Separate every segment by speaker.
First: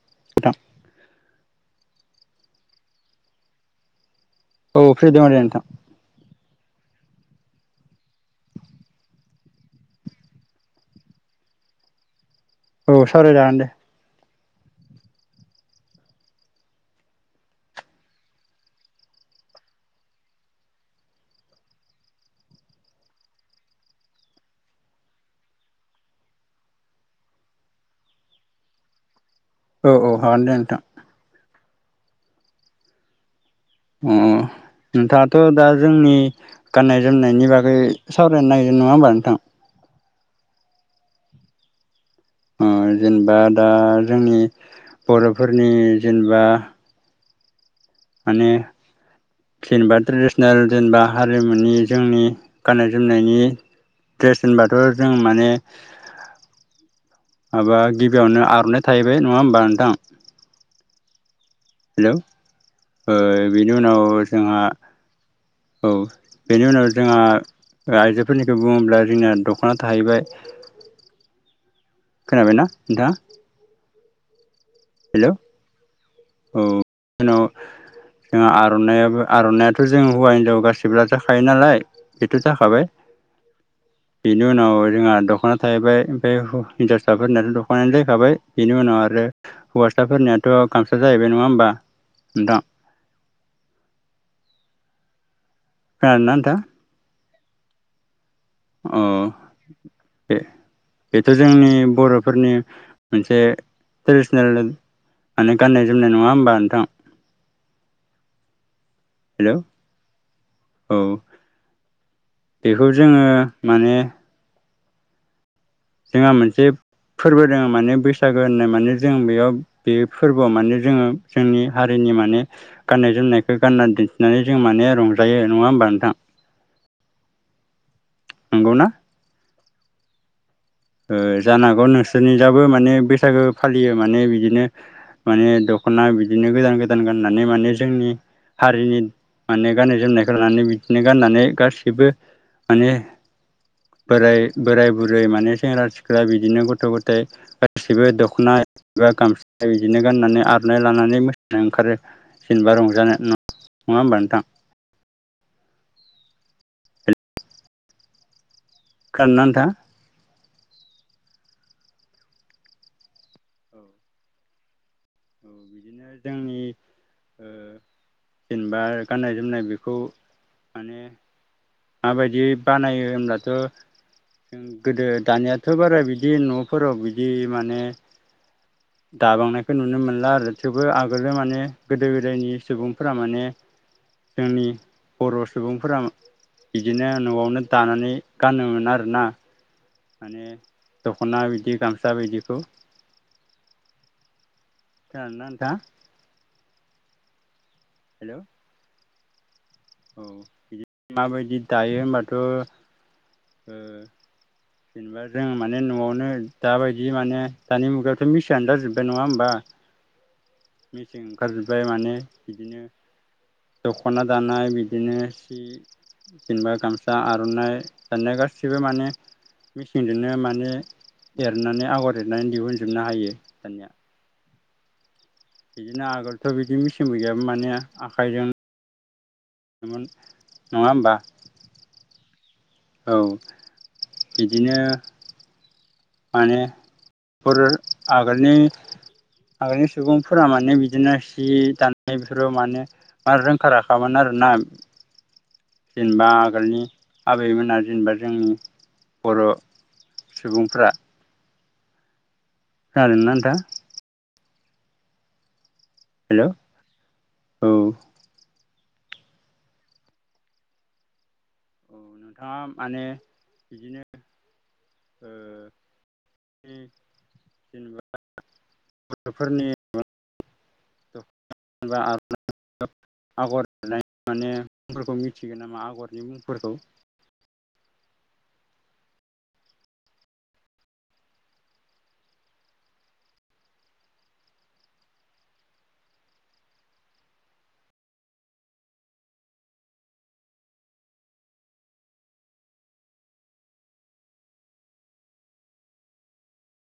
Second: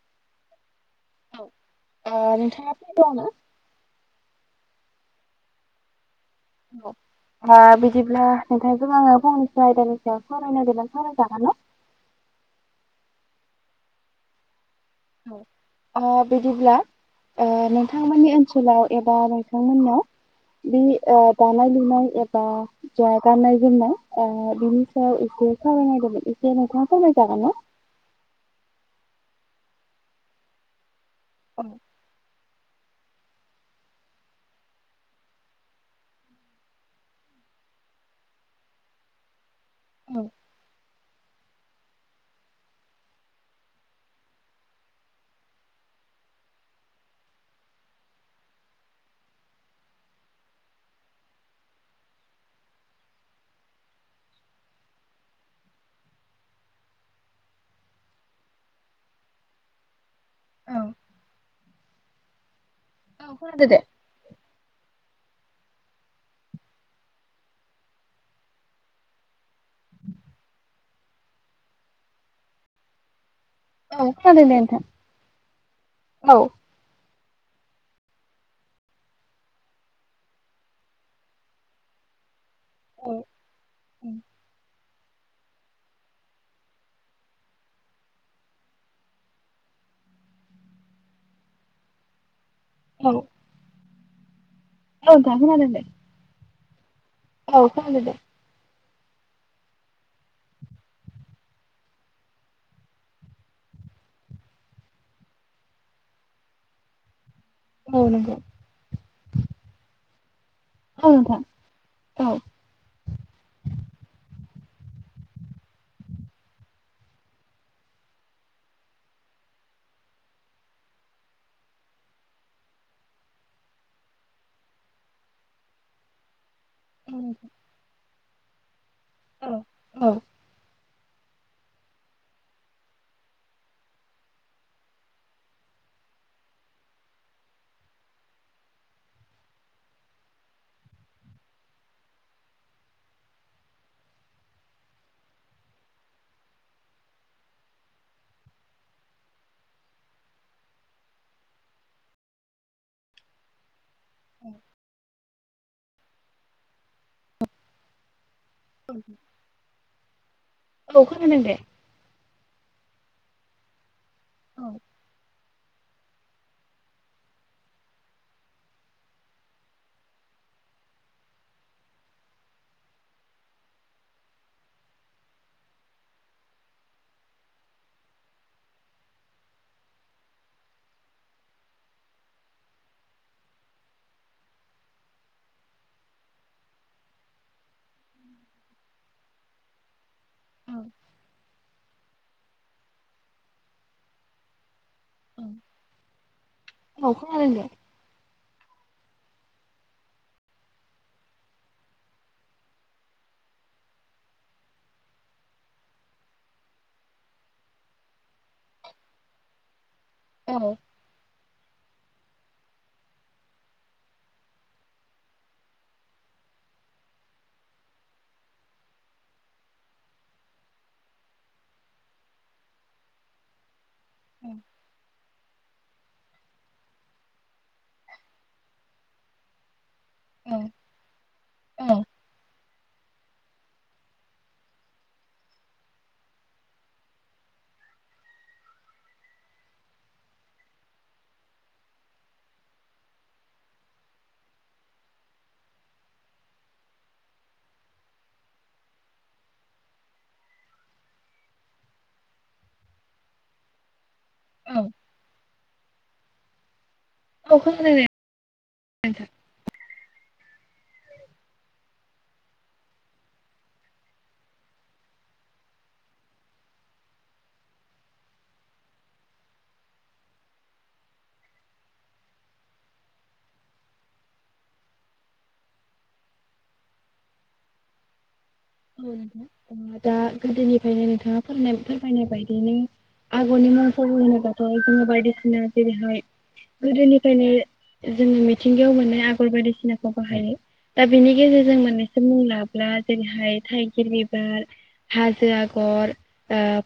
Speaker 1: [unintelligible]
Speaker 2: औ नोंथाङा फ्रि दं ना?
Speaker 1: औ फ्रि दङ' दे नोंथां।
Speaker 2: [unintelligible] होमबा बिदिब्ला नोंथांजों आङो फंनैसो आयदानि सायाव सावरायनो नागिरदों सावरायजागोन ना?
Speaker 1: औ सावराय जागोन दे ।
Speaker 2: औ अ बिदिब्ला ओ नोंथांमोननि ओनसोलाव एबा नोंथांमोनाव बे ओ दानाय लुनाय एबा जा गाननाय जोमनाय आ बिनि सायाव बे सावरायनाय जागोन एसे नोंथाङा सावराय जागोन ना?
Speaker 1: [inaudible] औ औ हागोन दे नोंथां ।
Speaker 2: [unintelligible]
Speaker 1: उम नोंथाङाथ' दा जोंनि गाननाय जोमनायनि बागै सावरायनो नागिरदों नङा होमबा नोंथां?
Speaker 2: औ
Speaker 1: जेनेबा दा जोंनि बर'फोरनि जेनेबा माने जेनेबा ट्रेडिसनेल जेनेबा हारिमुनि जोंनि गाननाय जोमनायनि द्रेस होनबाथ' जों माने माबा गिबियावनो आर'नाइ थाहैबाय नङा होमबा नोंथां
Speaker 2: औ
Speaker 1: हेलौ
Speaker 2: औ खोनादो
Speaker 1: बेनि
Speaker 2: दे।
Speaker 1: उनाव जोंहा औ बेनि उनाव जोंहा आइजोफोरनिखौ बुङोब्ला जोंना दख'ना थाहैबाय खोनाबायना नोंथाङा
Speaker 2: औ खोनादों दे नोंथां
Speaker 1: हेल' औ जोंहा आर'नायाबो आर'नायाथ' जों हौवा हिनजाव गासैबो लाजाखायो नालाय जाखाबाय
Speaker 2: औ
Speaker 1: बेनि उनाव जोंहा दख'ना थाहैबाय ओमफ्राय हिनजावसा फोरनालाय दख'नायानो जाहैखाबाय बेनि उनाव आरो हौवासाफोरनियाथ' गामसा जाहैबाय नङा होमबा नोंथां।
Speaker 2: औ औ दा खोनादों दे
Speaker 1: खोनादों ना नोंथां
Speaker 2: औ खोनादो दे
Speaker 1: अ ए बेथ' जोंनि बर'फोरनि मोनसे ट्रेडिसनेल माने गाननाय जोमनाय नङा होमबा नोंथां ।
Speaker 2: औ नांगौ ।
Speaker 1: हेल' औ
Speaker 2: नोंथां औ।
Speaker 1: बेखौ जोङो माने जोंहा मोनसे फोरबो दङो माने बैसागो होननाय माने जों बेयाव बे फोरबोआव माने जोङो जोंनि हारिनि जोंनि माने गाननाय जोमनायखौ गाननानै दिन्थिनानै जों माने रंजायो नङा होमबा नोंथां।
Speaker 2: औ
Speaker 1: नंगौना
Speaker 2: औ
Speaker 1: जानो हागौ नोंसोरनिजाबो माने बैसागो फालियो माने बिदिनो माने दख'ना बिदिनो गोदान गोदान गाननानै माने जोंनि हारिनि माने गाननाय जोमनायखौ लानानै बिदिनो गाननानै गासिबो माने बोराय बोराय बुरै माने सेंग्रा सिख्ला बिदिनो गथ' गथाय गासिबो दख'ना एबा गामसा बिदिनो गाननानै आर'- नाय लानानै मोसानो ओंखारो जेनेबा रंजानो नङा होमबा नोंथां।
Speaker 2: औ
Speaker 1: खोनादों ना नोंथा?
Speaker 2: औ खोनादों दे।
Speaker 1: औ
Speaker 2: औ
Speaker 1: औ जोंनि जेनेबा गाननाय जोमनाय बेखौ माने माबायदि बानायो होमब्लाथ' जों गोदो दानियाथ' बारा बिदि न'फोराव बिदि माने दाबांनायखौ नुनो मोनला आरो। थेवबो आगोलो माने गोदो गोदायनि सुबुंफोरा माने जोंनि बर' सुबुंफोरा बिदिनो न'आवनो दानानै गानोमोन आरोना माने दख'ना बिदि गामसा बिदिखौ खोनादों ना नोंथां?
Speaker 2: औ खोनदों दे।
Speaker 1: हेल' औ बिदि माबायदि दायो होनबाथ' जेनेबा जों माने न'आवनो दाबायदि माने दानि मुगायाव मेसिनआनो जाजोब्बाय नङा होनबा
Speaker 2: औ-औ-औ-औ
Speaker 1: मेचिं ओंखारजोबबाय बाय माने बिदिनो दख'ना दानाय बिदिनो जेनबा गामसा आर'नाइ दानिया गासिबो माने मेचिंजोंनो माने एरनानै आगर एरनानै दिहुनजोबनो हायो दानिया
Speaker 2: औ
Speaker 1: बिदिनो आगोलथ' बिदि मेचिनबो गैयामोन माने आखाइजों मोन नङा होनबा?
Speaker 2: औ औ
Speaker 1: औ बिदिनो माने बेफोर आगोलनि आगोलनि सुबुंफोरा माने बिदिनो सि दानाय बेफोराव माने रोंखा राखामोन आरो [unintelligible] जेनेबा आगोलनि आबैमोना जेनेबा जोंनि बर' सुबुंफ्रा खोनादोंना नोंथां?
Speaker 2: औ
Speaker 1: हेल'
Speaker 2: औ खोनादों दे।
Speaker 1: नोंथाङा माने बिदिनो [unintelligible] गथ'फोरनि [unintelligible] आगर होननाय माने मुंफोरखौ मिथिगोन नामा आगरनि मुंफोरखौ। [inaudible]
Speaker 2: औ नोंथां दा गोदोनिफ्रायनो नोंथाङा फोरमाय फोरमायनाय बायदिनो आगरनि मुंफोर होनोब्लाथाय जोङो बायदिसिना जेरैहाय गोदोनिफ्रायनो जोङो मिथिंगायाव मोननाय आगर बायदिसिनाखौ बाहायो। दा बेनि गेजेरजों मोननैसो मुं लाब्ला जेरैहाय थाइगिर बिबार, हाजो आगर,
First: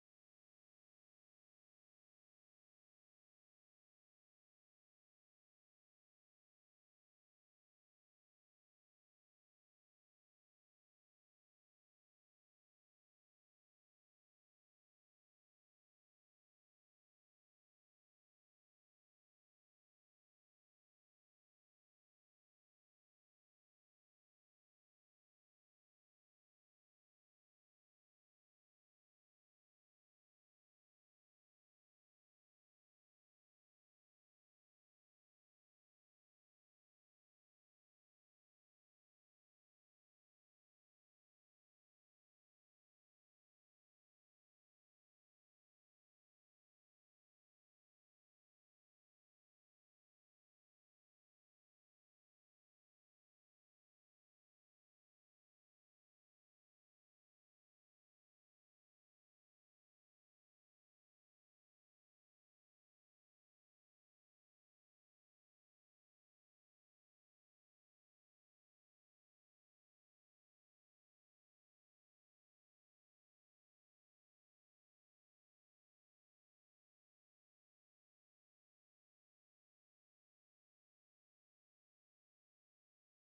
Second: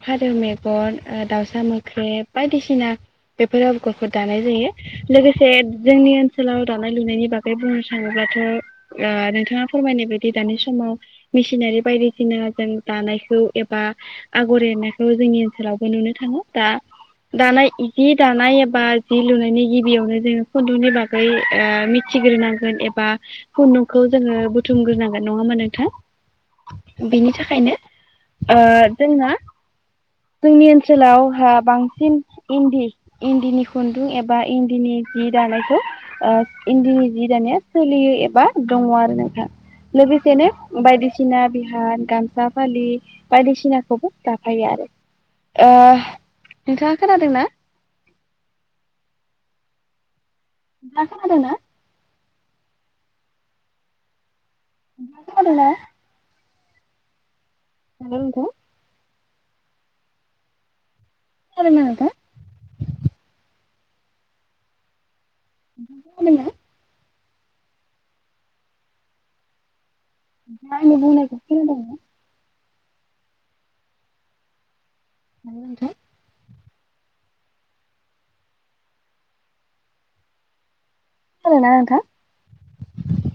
Speaker 2: फारौ मेगन, दाउसा मो ख्रेब बायदिसिना बेफोर आगरफोरखौ दानाय जायो लोगोसे जोंनि ओनसोलाव दानाय लुनायनि बागै बुंनो थाङोब्ला दाथ' नोंथाङा फोरमायनाय बायदि दानि समाव मेसिनारि बायदिसिना जों दानायखौ एबा आगर एरनायखौ जोंनि ओनसोलावबो नुनो था ङो दा दानाय जि दानाय एबा जि लुनायनि गिबियावनो जोङो खुन्दुंनि बागै मिथि ग्रोनांगोन एबा खुन्दुंखौ जोङो बेनि थाखायनो ओ जोंना जोंनि ओनसोलावहा बांसिन इन्दि इन्दिनि खुन्दुं एबा इन्दिनि जि दानायखौ ओ इन्दिनि जि दानाया सोलियो एबा दङ आरो नोंथां लोगोसेनो बायदि सिना बिहान गामसा फालि बायदिसिनाखौबो दाफायो आरो ओ नोंथाङा खोनादोंना?
Speaker 1: [inaudible]
Speaker 2: नोंथाङा खोनादोंना? खोनादों ना? [inaudible] खोनादों ना नोंथाङा? खोनादों ना? आंनि बुंनायखौ खोनादों ना? [inaudible] खोनादों ना नोंथां?